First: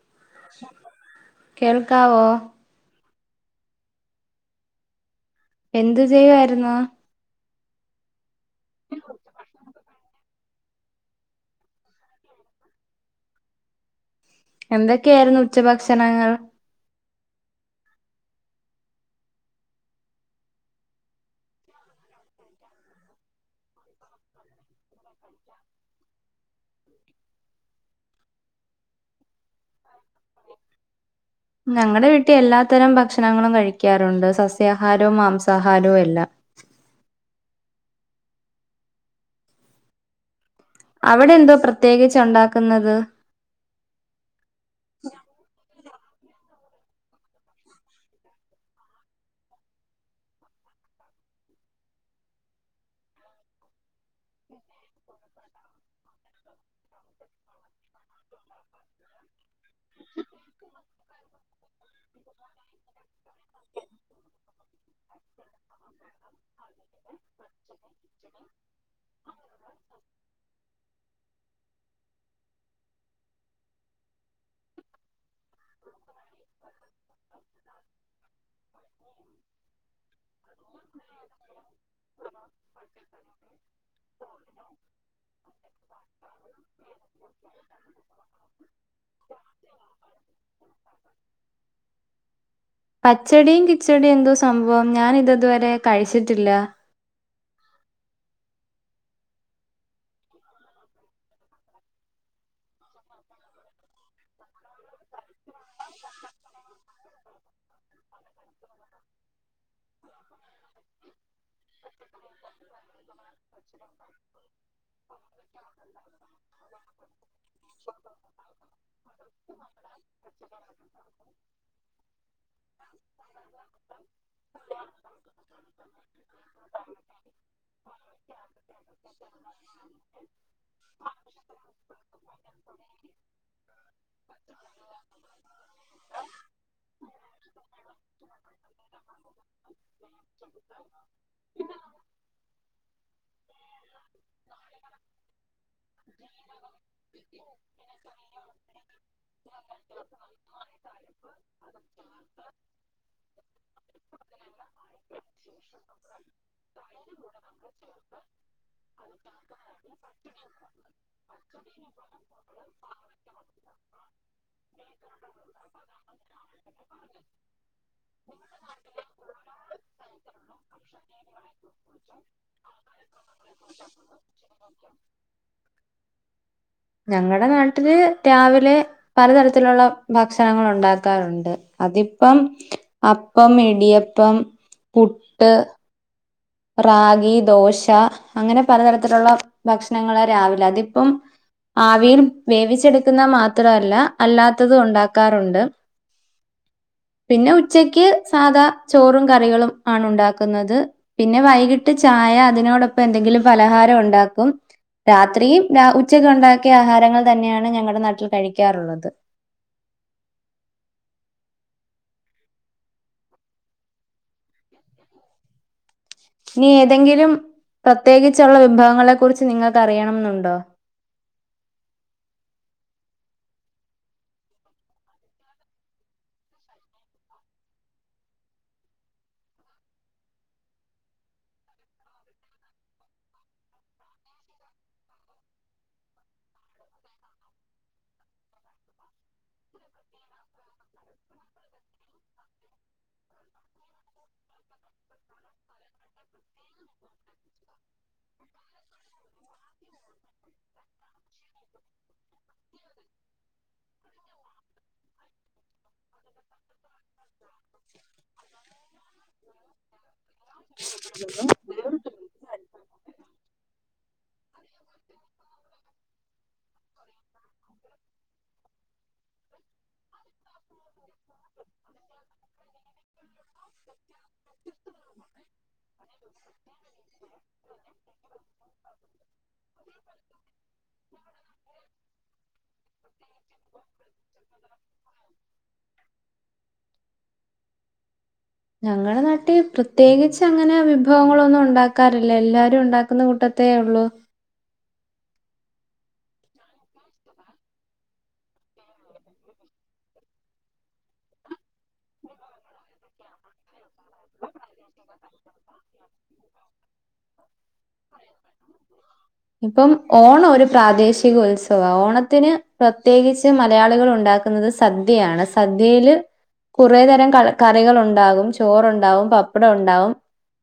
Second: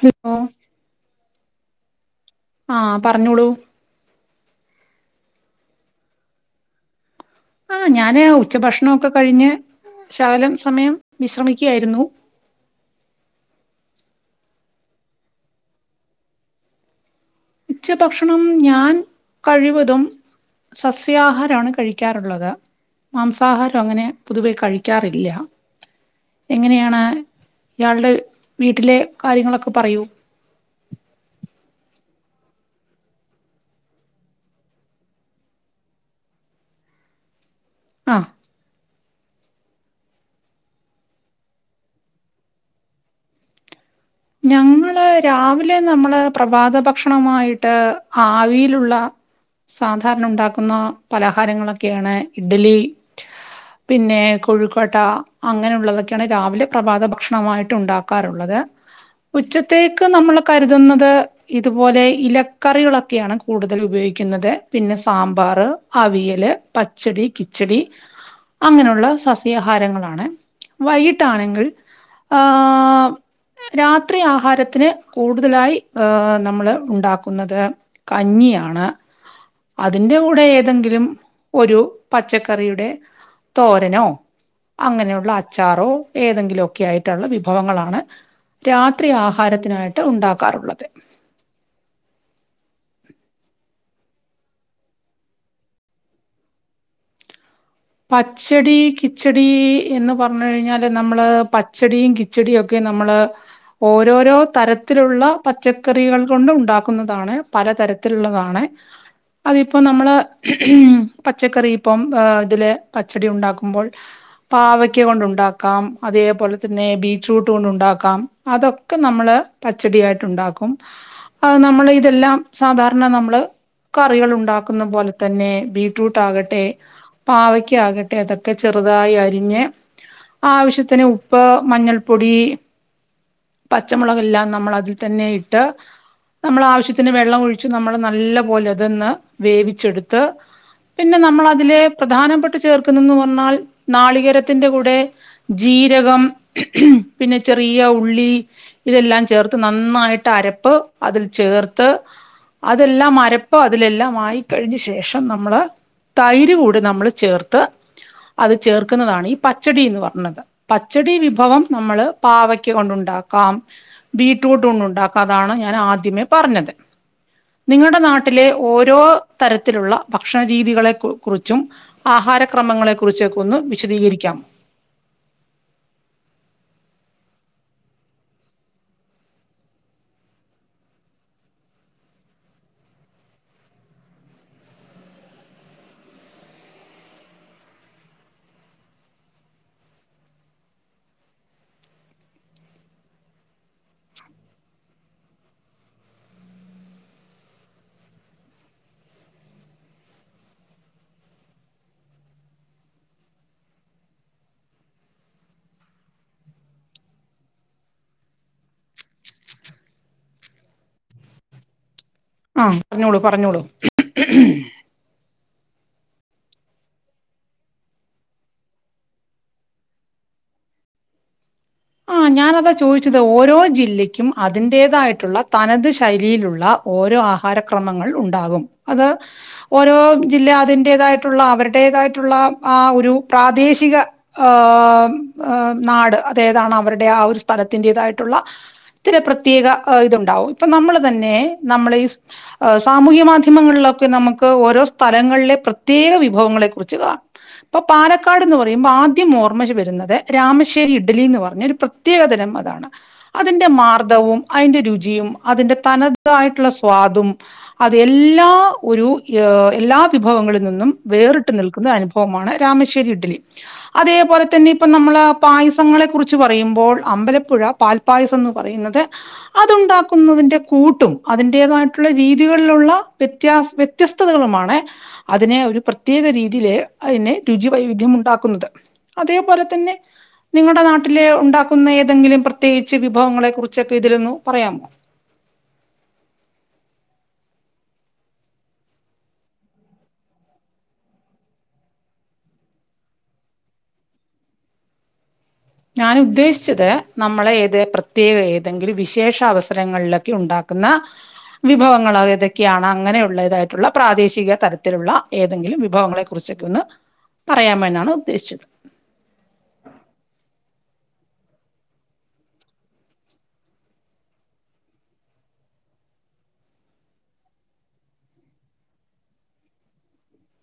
Hello കേൾക്കാവോ ആഹ് പറഞ്ഞോളൂ എന്തു ചെയ്യായിരുന്നു ആഹ ഞാന് ഉച്ചഭക്ഷണൊക്കെ കഴിഞ്ഞ് ശകലം സമയം വിശ്രമിക്കായിരുന്നു. എന്തൊക്കെയായിരുന്നു ഉച്ചഭക്ഷണങ്ങൾ ഉച്ച ഭക്ഷണം ഞാൻ കഴിവതും സസ്യാഹാരമാണ് കഴിക്കാറുള്ളത് മാംസാഹാരം അങ്ങനെ പൊതുവെ കഴിക്കാറില്ല എങ്ങനെയാണ് ഇയാളുടെ വീട്ടിലെ കാര്യങ്ങളൊക്കെ പറയൂ ഞങ്ങളടെ വീട്ടില് എല്ലാ തരം ഭക്ഷണങ്ങളും കഴിക്കാറുണ്ട് സസ്യാഹാരവും മാംസാഹാരവും എല്ലാം ആഹ അവിടെ എന്തപ്രത്യേകിച്ച് ഉണ്ടാക്കുന്നത് ഞങ്ങള് രാവിലെ നമ്മക്ക് നമ്മള് പ്രഭാത ഭക്ഷണമായിട്ട് ആവിയിലുള്ള സാധാരണ ഉണ്ടാക്കുന്ന പലഹാരങ്ങളൊക്കെയാണ് ഇഡ്ലി പിന്നെകൊഴുക്കട്ട അങ്ങനെയുള്ളതൊക്കെയാണ് രാവിലെ പ്രഭാത ഭക്ഷണമായിട്ട് ഉണ്ടാക്കാറുള്ളത് ഉച്ചക്ക് ഉച്ചക്കത്തെക്ക് നമ്മൾ കരുതുന്നത് ഇതുപോലെ ഇലക്കറികളൊക്കെയാണ് കൂടുതൽ ഉപയോഗിക്കുന്നത് പിന്നെ സാമ്പാർ അവിയല് പച്ചടി കിച്ചടി അങ്ങനെയുള്ള സസ്യാഹാരങ്ങളാണ് വൈകിട്ടാണെങ്കിൽ ആഹ രാത്രി ആഹാരത്തിന് കൂടുതലായി രാത്രി നമ്മള് ഉണ്ടാക്കുന്നത് കഞ്ഞിയാണ് അതിറെ കൂടെ ഏതെങ്കിലും ഒരു പച്ചക്കറിയുടെ തോരനോ അങ്ങനെയുള്ള അച്ചാറോ ഏതെങ്കിലുമൊക്കെ ആയിട്ടുള്ള വിഭവങ്ങളാണ് രാത്രി ആഹാരത്തിനായിട്ട് ഉണ്ടാക്കാറുള്ളത് പച്ചടിയും കിച്ചടിയും എന്ത സംഭവം ഞാൻ ഇതുവരെ കഴിച്ചിട്ടില്ല പച്ചടി കിച്ചടി എന്ന് പറഞ്ഞു കഴിഞ്ഞാല് നമ്മള് പച്ചടിയും കിച്ചടിയും ഒക്കെ നമ്മള് ഓരോരോ തരത്തിലുള്ള പച്ചക്കറികൾ കൊണ്ട് ഉണ്ടാക്കുന്നതാണ് പല തരത്തിലുള്ളതാണ് അതിപ്പോം നമ്മള് പച്ചക്കറി ഇപ്പം ഇതില് പച്ചടി ഉണ്ടാക്കുമ്പോൾ പാവക്ക കൊണ്ട ഉണ്ടാക്കാം അതേപോലെ തന്നെ ബീട്രൂട്ട് കൊണ്ട ഉണ്ടാക്കാം അതൊക്കെ നമ്മള് പച്ചടിയായിട്ട് ഉണ്ടാക്കും അ നമ്മൾ ഇതെല്ലാം സാധാരണ നമ്മള് കറികൾ ഉണ്ടാക്കുന്ന പോലെ തന്നെ ബീട്രൂട്ട് ആകട്ടെ പാവക്ക ആകട്ടെ അതൊക്കെ ചെറുതായി അരിഞ്ഞ് ആവശ്യത്തിന് ഉപ്പ് മഞ്ഞൾപ്പൊടി പച്ചമുളകല്ലാം നമ്മൾ അതിൽ തന്നെ ഇട്ട് നമ്മൾ ആവശ്യത്തിന് വെള്ളം ഒഴിച്ച് നമ്മൾ നല്ല പോലെ അതന്ന് വേവിച്ചെടുത്ത് പിന്നെ നമ്മള അതിലെ പ്രധാനപ്പെട്ട നടന്ന് ഒ നാളികരത്തിന്റെ കൂടെ ജീരകം പിന്നെ ചെറിയ ഉള്ളി ഇതെല്ലാം ചേർത്ത് നന്നായിട്ട് അരപ്പ് അതിൽ ചേർത്ത് അതെല്ലാം അരപ്പ് അതിലെല്ലാം ആയിക്കഴിഞ്ഞ ശേഷം നമ്മള് തൈര് കൂടി നമ്മൾ ചേർത്ത് ത അത് ചേർക്കുന്നതാണ് ഈ പച്ചടി എന്ന് പറഞ്ഞത് പച്ചടി വിഭവം നമ്മള് പാവക്ക കൊണ്ടുണ്ടാക്കാം ബീട്രൂട്ട് കൊണ്ടുണ്ടാക്കാംതാണ് ഞാൻ ആദ്യമേ പറഞ്ഞത് നിങ്ങളുടെ നാട്ടിലെ ഓരോ തരത്തിലുള്ള ഭക്ഷണ രീതികളെ കുറിച്ചും ആഹാര ക്ര മ ങ്ങളെ കുറിച്ചൊക്ക ഒന്ന് വിശദീകരിക്കാം ഞങ്ങളുടെ നാട്ടില് രാവിലെ പലതരത്തിലുള്ള ഭക്ഷണങ്ങള് ഉണ്ടാക്കാറുണ്ട് അതിപ്പം അപ്പം ഇടിയപ്പം പുട്ട് റാഗി ദോശ അങ്ങനെ പലതരത്തിലുള്ള ഭക്ഷണങ്ങെ രാവിലെ അതിപ്പം ആവിയിൽ വേവിച്ചെടുക്കുന്ന മാത്രല്ല അല്ലാത്തതും ഉണ്ടാക്കാറുണ്ട് പിന്നെ ഉച്ചക്ക് സാധാ ചോറും കറികളും ആണ് ഉണ്ടാക്കുന്നത് പിന്നെ വൈകിട്ട് ചായ അതിനോടൊപ്പം എന്തെങ്കിലും പലഹാരം ഉണ്ടാക്കും രാത്രിയും ഉച്ചക്ക് ഉണ്ടാക്കിയ ആഹാരങ്ങൾ തന്നെയാണ് ഞങ്ങളുടെ നാട്ടിൽ കഴിക്കാറുള്ളത് ആഹ പറഞ്ഞോളൂ പറഞ്ഞോളൂ നി ഏതെങ്കിലും പ്രത്യേകിച്ചുള്ള വിഭവങ്ങളെ കുറിച്ച് നിങ്ങൾക്ക് അറിയണമെന്നുണ്ടോ? ആ് ഞാാനതാ ചോദിച്ചത് ഓരോ ജില്ലക്കും അതിൻറേതായിട്ടുള്ള തനത് ശൈലിയിലുള്ള ഓരോ ആഹാരക്രമങ്ങൾ ഉണ്ടാകും അത് ഓരോ ജില്ല അതിന്റതായിട്ടുള്ള അവരുടേതായിട്ടുള്ള ആ ഒരു പ്രാദേശിക ആ നാട് ത അവരുടെ ആ ഒരു സ്ഥലത്തിന്റേതായിട്ടുള്ള ഇത്തിരി പ്രത്യേക ഇതുണ്ടാവും ഇപ്പൊ നമ്മൾ തന്നെ നമ്മൾ ഈ സാമൂഹ്യ മാധ്യമങ്ങളിലൊക്കെ നമുക്ക് ഓരോ സ്ഥലങ്ങളിലെ പ്രത്യേക വിഭവങ്ങളെ കുറിച്ച് കാണാം ഇപ്പൊ പാലക്കാട് എന്ന് പറയുമ്പോൾ ആദ്യം ഓർമ്മ വരുന്നത് രാമ ഇഡ്ഡലിന്ന് പറഞ്ഞ ഒരു പ്രത്യേകതരം അതാണ് അതിന്റെ മാർദവും അതിന്റെ രുചിയും അതിന്റെ തനതായിട്ടുള്ള സ്വാദും അത് എല്ലാ ഒരു ഹ് എല്ലാ വിഭവങ്ങളിൽ നിന്നും വേറിട്ട് നിൽക്കുന്ന അനുഭവമാണ് രാമശ്ശേരി ഇഡ്ഡലി അത് അതേപോലെ തന്നെ ഇപ്പ നമ്മള് പായസ് പ്പ ങ്ങളെ കുറിച്ച് പറയുമ്പോൾ അമ്പലപ്പുഴ പാൽപായസം ന്ന് പറയുന്നത് അതുണ്ടാക്കുന്നതിന്റെ കൂട്ടും അതിന്റെതായിട്ടുള്ള രീതികളിലുള്ള വ്യത്യാ വ്യത്യസ്തതകളുമാണ് അതിനെ ഒരു പ്രത്യേക രീതില് അയിനെ രുചി വൈവിധ്യം ഉണ്ടാക്കുന്നത് അതേപോലെ തന്നെ നിങ്ങടെ നാട്ടില് ഉണ്ടാക്കുന്ന ഏതെങ്കിലും പ്രത്യേകിച്ച് വിഭവങ്ങളെ കുറിച്ചൊക്കെ ഇതിലൊന്നു പറയാമോ ഞങ്ങളെ നാട്ടി പ്രത്യേകിച്ചങ്ങനെ വിഭവങ്ങളൊന്നു ഒണ്ടാക്കാറില്ല എല്ലാരും ഒണ്ടാക്കുന്ന കൂട്ടത്തി ത്തേ ഉള്ളൂ ഞാൻ ഉദ്ദേശിച്ചത് നമ്മളെ ഏത് പ്രത്യേക ഏതെങ്കിലും വിശേഷ അവസരങ്ങളിലൊക്കെ ഉണ്ടാക്കുന്ന വിഭവങ്ങൾ ഏതൊക്കെയാണ് അങ്ങനെയുള്ള തായി ട്ടുള്ള പ്രാദേശിക തരത്തിലുള്ള ഏതെങ്കിലും വിഭവങ്ങളെ കുറിച്ചൊക്കെ ഒന്ന് പറയാമോ വെന്നാണ് ഉദ്ദേശിച്ചത് ഇപ്പം ഓണം ഒരു പ്രാദേശിക ഉത്സവ ഓണത്തിന് പ്രത്യേകിച്ച് മലയാളികൾ ഉണ്ടാക്കുന്നത് സദ്യയാണ് സദ്യയിൽ കുറെേ തരം കറികൾ ഒണ്ടാകും ചോറുൺ ണ്ടാവും പപ്പടൊണ്ടാവും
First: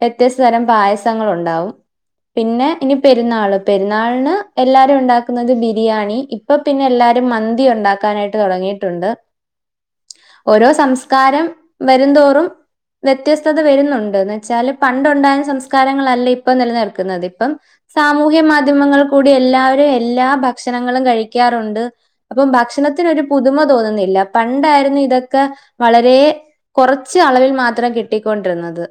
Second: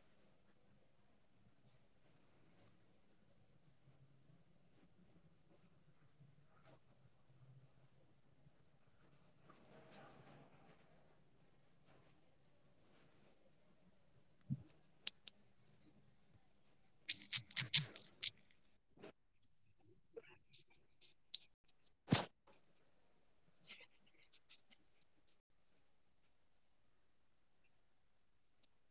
വ്യത്യസ്ത തരം പായസങ്ങളൊണ്ടാവും പിന്നെ ഇനി പെരുന്നാള് പെരുന്നാളിന് എല്ലാരും ഉണ്ടാക്കുന്നത് ബിരിയാണി ഇപ്പൊ പ്പിന്നെ എല്ലാരും മന്തി ഒണ്ടാക്കാനായിട്ട് തുടങ്ങിയിട്ടുണ്ട് ഓരോ സംസ്കാരം വരുംന്തോറും വ്യത്യസ്തത വരുന്നുണ്ട്ന്ന് വെച്ചാല് പണ്ട് ഉണ്ടായിരുന്ന സംസ്കാരങ്ങളല്ലേ ഇപ്പൊ നിലനിൽക്കുന്നത് ഇപ്പം സാമൂഹ്യ മാധ്യമങ്ങൾ കൂടി എല്ലാവരും എല്ലാ ഭക്ഷണങ്ങളും കഴിക്കാറുണ്ട് അപ്പം ഭക്ഷണത്തിന്ഒരു പുതുമ തോന്നുന്നില്ല പണ്ടായിരുന്നു ഇതൊക്കെ വളരെ കുറച്ച് അളവിൽ മാ ത്രം കിട്ടിക്കൊണ്ടിരുന്നത്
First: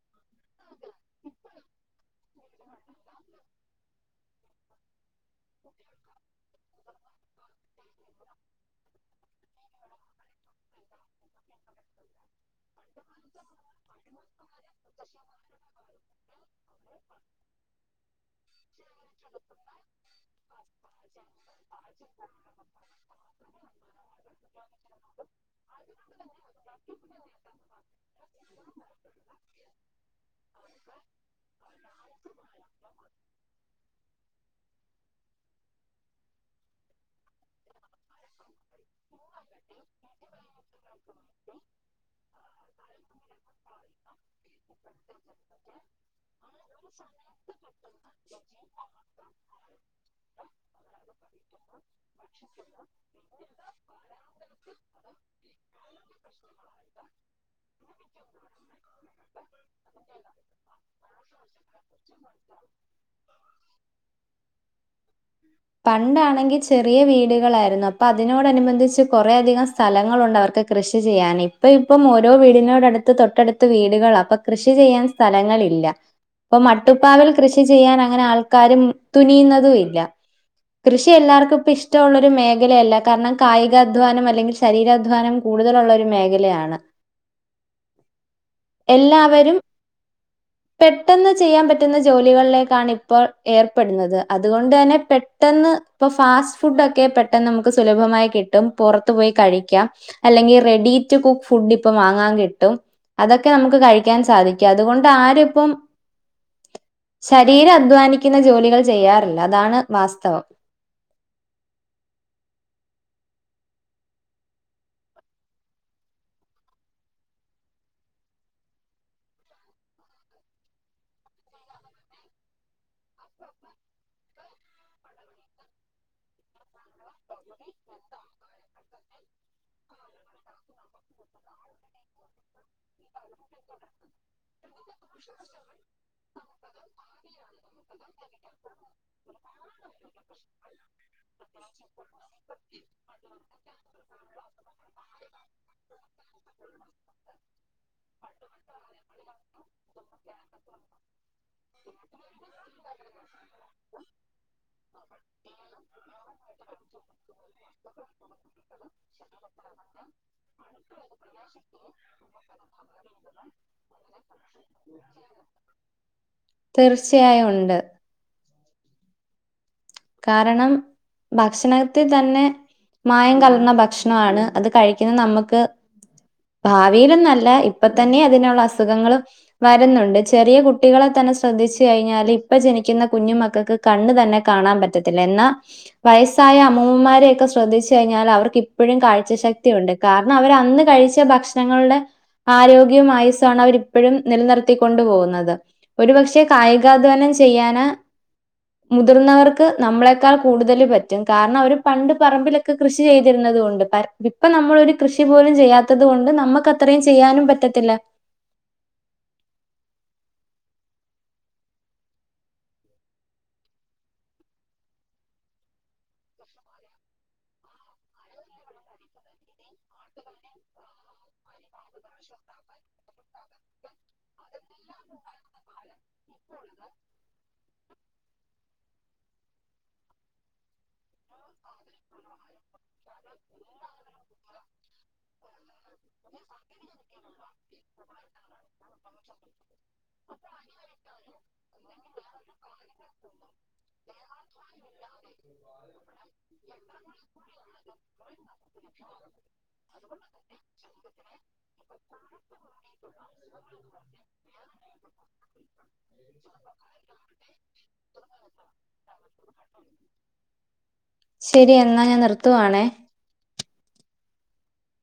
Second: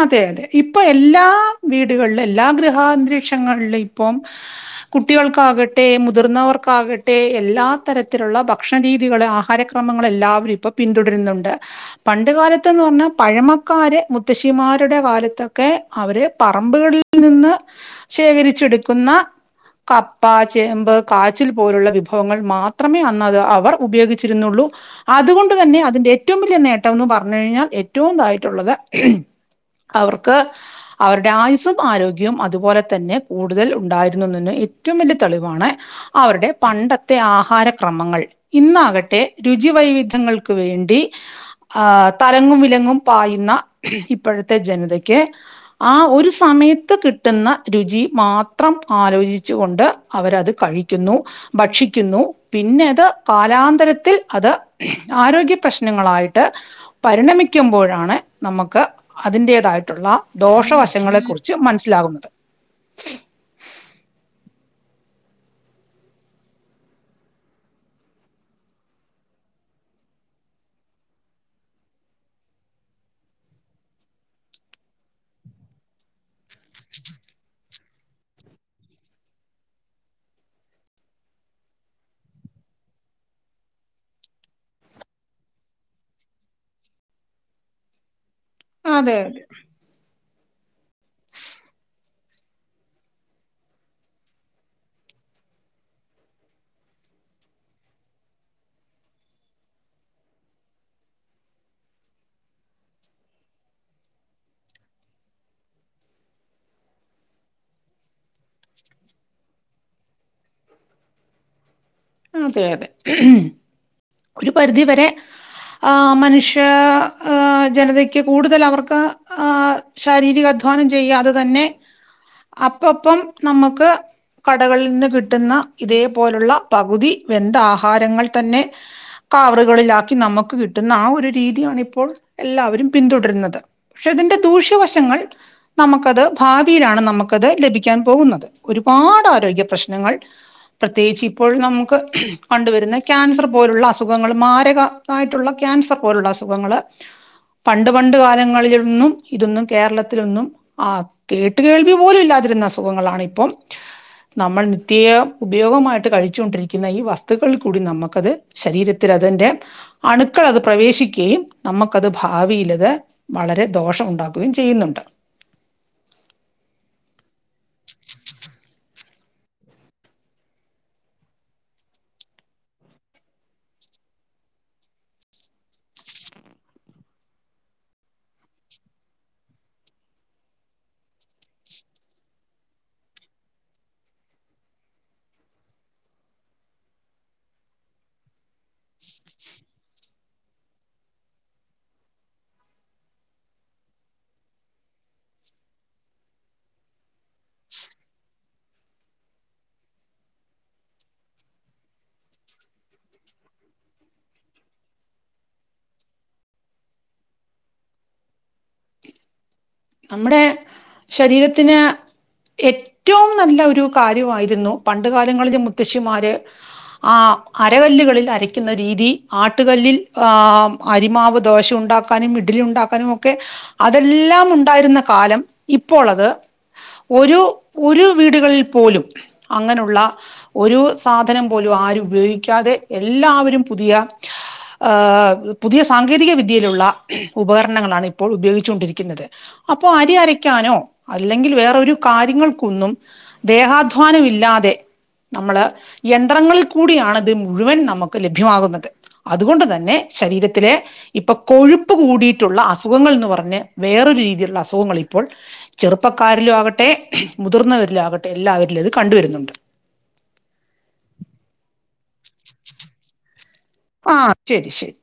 അതെ അതെ ഇപ്പൊ എല്ലാ വീ ടുകളിൽ എല്ലാ ഗൃഹാന്തരീക്ഷങ്ങളിലും ഇപ്പം കുട്ടികൾക്കാകട്ടെ മുതിർന്നവർക്കാകട്ടെ എല്ലാ തരത്തിലുള്ള ഭക്ഷണരീതികള് ആഹാരക്രമങ്ങൾ എല്ലാവരും ഇപ്പൊ പിന്തുടരുന്നുണ്ട് പണ്ട് കാലത്ത്ന്ന് പറഞ്ഞാൽ പഴമക്കാര് മു ത്തശ്ശിമാരുടെ കാലത്തൊക്കെ അവര് പറമ്പുകളിൽ നിന്ന് ശേഖരിച്ചെടുക്കുന്ന കപ്പ ചേമ്പ് കാച്ചിൽ പോലുള്ള വിഭവങ്ങൾ മാത്രമേ അന്ന് അത് അവർ ഉപയോഗിച്ചിരുന്നുള്ളൂ അതുകൊണ്ട് തന്നെ അ തിന്റെ ഏറ്റവും വലിയ നേട്ടം എന്ന് പറഞ്ഞു കഴിഞ്ഞാൽ ഏറ്റവും ഇതായിട്ടുള്ളത് അവർക്ക് അവരുടെ ആയുസ്സും ആരോഗ്യവും അതുപോലെ തന്നെ കൂടുതൽ ഉണ്ടായിരുന്നന് ഏറ്റവും വലിയ തെളിവാണ് അവരുടെ പണ്ടത് ത്തെ ആഹാരക്രമങ്ങൾ ഇന്നാകട്ടെ രുചി വൈവിധ്യങ്ങൾക്ക് വേണ്ടി ആ തലങ്ങും വിലങ്ങും പായുന്ന ഇപ്പൊഴത്തെ ജനതയ്ക്ക് ആ ഒരു സമയത്ത് കിട്ടുന്ന രുചി മാത്രം ആലോചിച്ചു കൊണ്ട് അവരത് കഴിക്കുന്നു ഭക്ഷിക്കുന്നു ഔ പിന്നത് കാലാന്തരത്തിൽ അത് ആരോഗ്യ പ്രശ്നങ്ങളായിട്ട് പരിണമിക്കുമ്പോഴാണ് നമുക്ക് അതിന്റേതായിട്ടുള്ള ദോഷവശങ്ങളെ കുറിച്ച് മനസ്സിലാകുന്നത് പണ്ടാണെങ്കിൽ ചെ റിയ വീടുകളായിരുന്നു അപ്പൊ അതിനോടനുബന്ധിച്ച് കൊറേ അധികം സ്ഥലങ്ങളുണ്ട് അവർക്ക് കൃഷി ചെയ്യാന് ഇപ്പ ഇപ്പം ഓരോ വീടിനോടടുത്ത് തൊട്ടടുത്ത് വീടുകളാ അപ്പൊ കൃഷി ചെയ്യാൻ സ്ഥലങ്ങളില്ല പ്പൊ മട്ടുപ്പാവിൽ കൃഷി ചെയ്യാൻ അങ്ങനെ ആൾക്കാരും തുനിയുന്നതു ഇല്ല കൃഷി എല്ലാവർക്കും പ്പൊ ഇഷ്ടമുള്ളൊരു മേഖലയല്ല കാരണം കായികാധ്വാനം അല്ലെങ്കിൽ ശരീരധ്വാനം കൂടുതലുള്ള ഒരു മേഖലയാണ് എല്ലാവരും പെട്ടെന്ന് ചെയ്യാൻ പറ്റുന്ന ജോലികളിലേക്കാണ് ഇപ്പോൾ ഏർപ്പെടുന്നത് അതുകൊണ്ട് തന്നെ പെട്ടെന്ന് പ്പൊ ഫാസ്റ്റ് ഫുടൊക്കെ പെട്ടെന്ന് നമുക്ക് സുലഭമായി കിട്ടും പൊറത്തു പോയി കഴിക്കാം അല്ലെങ്കിൽ റെഡി ടു കുക്ക് ഫുഡിപ്പം വാങ്ങാൻ കിട്ടും അതൊക്കെ നമുക്ക് കഴിക്കാൻ സാധിക്കാം അതുകൊണ്ട് ആരും ഇപ്പം ശരീരം അധ്വാനിക്കുന്ന ജോലികൾ ചെയ്യാറില്ല അതാണ് വാസ്തവം ഉം തെ അതെ ഒരു പരിധി വരെ ആ മനുഷ്യ ജനതക്ക് കൂടുതൽ അവർക്ക് ആ ശാരീരികാധ്വാനം ചെയ്യാതെ തന്നെ അപ്പപ്പം നമുക്ക് കടകളിൽ നിന്ന് കിട്ടുന്ന ഇതേപോലുള്ള പകുതി വെന്ത ആഹാരങ്ങൾ തന്നെ കാവറുകളിലാക്കി നമുക്ക് കിട്ടുന്ന ആ ഒരു രീതിയണിപ്പോൾ എല്ലാവരും പിന്തുടരുന്നത് പക്ഷെ അതിന്റെ ദൂഷ്യ ത്ത് വശങ്ങൾ നമ്മുക്കത് ഭാവിയിലാണ് നമുക്കത് ലഭിക്കാൻ പോകുന്നത് ഒരുപാട് ആരോഗ്യ പ്രശ്നങ്ങൾ പ്രത്യേകിച്ച് ഇപ് നമുക്ക് കണ്ടുവരുന്ന ക്യാൻസർ പോലുള്ള അസുഖങ്ങൾ മാരക ആയിട്ടുള്ള ക്യാൻസർ പോലുള്ള അസുഖങ്ങള് പണ്ട് പണ്ട് കാലങ്ങളിൽഒന്നും ഇതൊന്നും കേരളത്തിലൊന്നും ആ കേട്ട് കേൾവി പോലും ഇല്ലാതിരുന്ന അസുഖങ്ങ ങ്ങളാണിപ്പം നമ്മൾ നിത്യ ഉപയോഗ വച്ചൊണ്ടിരിക്കുന്ന ഈ വസ്തുക്കളിൽ കൂടി നമുക്കത് ശരീരത്തിൽ അതിന്റെ അണുക്കൾ അത് പ്രവേശിക്കുകയും നമുക്കത് ഭാവിയിലത് വളരെ ദോഷം ഉണ്ടാക്കുകയും ചെയ്യുന്നുണ്ട് തീർച്ചയായും ഉണ്ട്. കാരണം ഭക്ഷണത്തിൽ തന്നെ മായം കലർന്ന ഭക്ഷണാണ് അത് കഴിക്കുന്ന നമുക്ക് ഭാവിയിലന്നല്ല ഇപ്പ തന്നെ അതിനുള്ള അസുഖങ്ങള് വരുന്നുണ്ട് ചെറിയ കുട്ടികളെ തന്നെ ശ്രദ്ധിച്ചു കഴിഞ്ഞാല് ഇപ്പൊ ജനിക്കുന്ന കുഞ്ഞു മക്കൾക്ക് കണ്ണു തന്നെ കാണാൻ പറ്റ് ത്തില്ല എന്നാ വയസ്സായ അമ്മൂമ്മമാരെയൊക്കെ ശ്രദ്ധിച്ചു കഴിഞ്ഞാൽ അവർക്ക് ഇപ്പഴും കാഴ്ച ശക്തി ഉണ്ട് കാരണം അവർ അന്ന് കഴിച്ച ഭക്ഷണങ്ങളുടെ ആരോഗ്യവും ആയുസു ആണ് അവരിപ്പഴും നിലനിർത്തിക്കൊണ്ടു പോകുന്നത് ഒരുപക്ഷെ കായികാധ്വാനം ചെയ്യാന് മുതിർന്നവർ തെ ക്ക് നമ്മളെക്കാൾ കൂടുതല് പറ്റും കാരണം അവര് പണ്ട് പറമ്പിലൊക്കെ കൃഷി ചെയ്തിരുന്നുന്നത് കൊണ്ട് പ ഇപ്പൊ നമ്മളൊരു കൃഷി പോലും ചെയ്യാത്തത് കൊണ്ട് നമുക്ക് അത്രയും ചെയ്യാനും പറ്റത്തില്ല നമ്മുടെ ശരീരത്തിന് ഏറ്റവും നല്ല ഒരു കാര്യമായിരുന്നു പണ്ട് കാലങ്ങളില് മുത്തശ്ശിമാര് ആ അരകല്ലുകളിൽ അരയ്ക്കുന്ന രീതി ആ ട്ട് കല്ലിൽ ആ അരിമാവ് ദോശ ഉണ്ടാക്കാനും ഇഡലി ഉണ്ടാക്കാനും ഒക്കെ അതെല്ലാം ഉ ണ്ടായിരുന്ന കാലം ഇപ്പോളത് ഒരു ഒരു വീടുകളിൽ പോലും അങ്ങനുള്ള ഒരു സാധനം പോലും ആരും ഉപയോഗിക്കാതെ എല്ലാവരും പുതിയ ഏ പുതിയ സാങ്കേതിക വിദ്യയിലുള്ള ഉപകരണങ്ങളാണ് ഇപ്പോൾ ഉപയോഗിച്ചുകൊണ്ടിരിക്കുന്നത് ഇപ്പൊ അരി അരക്കാനോ അല്ലെങ്കിൽ വേറൊരു കാര്യങ്ങൾക്കൊന്നും ദേഹാധ്വാനമില്ലാതെ നമ്മള് യന്ത്രങ്ങളിൽ കൂടിയാണത് മുഴുവൻ നമുക്ക് ലഭ്യമാകുന്നത് അതുകൊൺ ശരീരത്തിലെ ഇപ്പൊ കൊഴുപ്പ് കൂടിയിട്ടുള്ള അസുഖങ്ങൾ ന്ന് പറഞ്ഞ് വേറൊരു രീതിയിൽ ള്ള അസുഖങ്ങൾ ഇപ്പോൾ ചെറുപ്പക്കാരിലും ആകട്ടെ മുതിർന്നവരിലും ആകട്ടെ എല്ലാവരിലും ഇത് കണ്ടുവരുന്നുണ്ട് ശരി എന്നാ ഞാൻ നിർത്തുവാണേ ആഹ് ശരി ശരി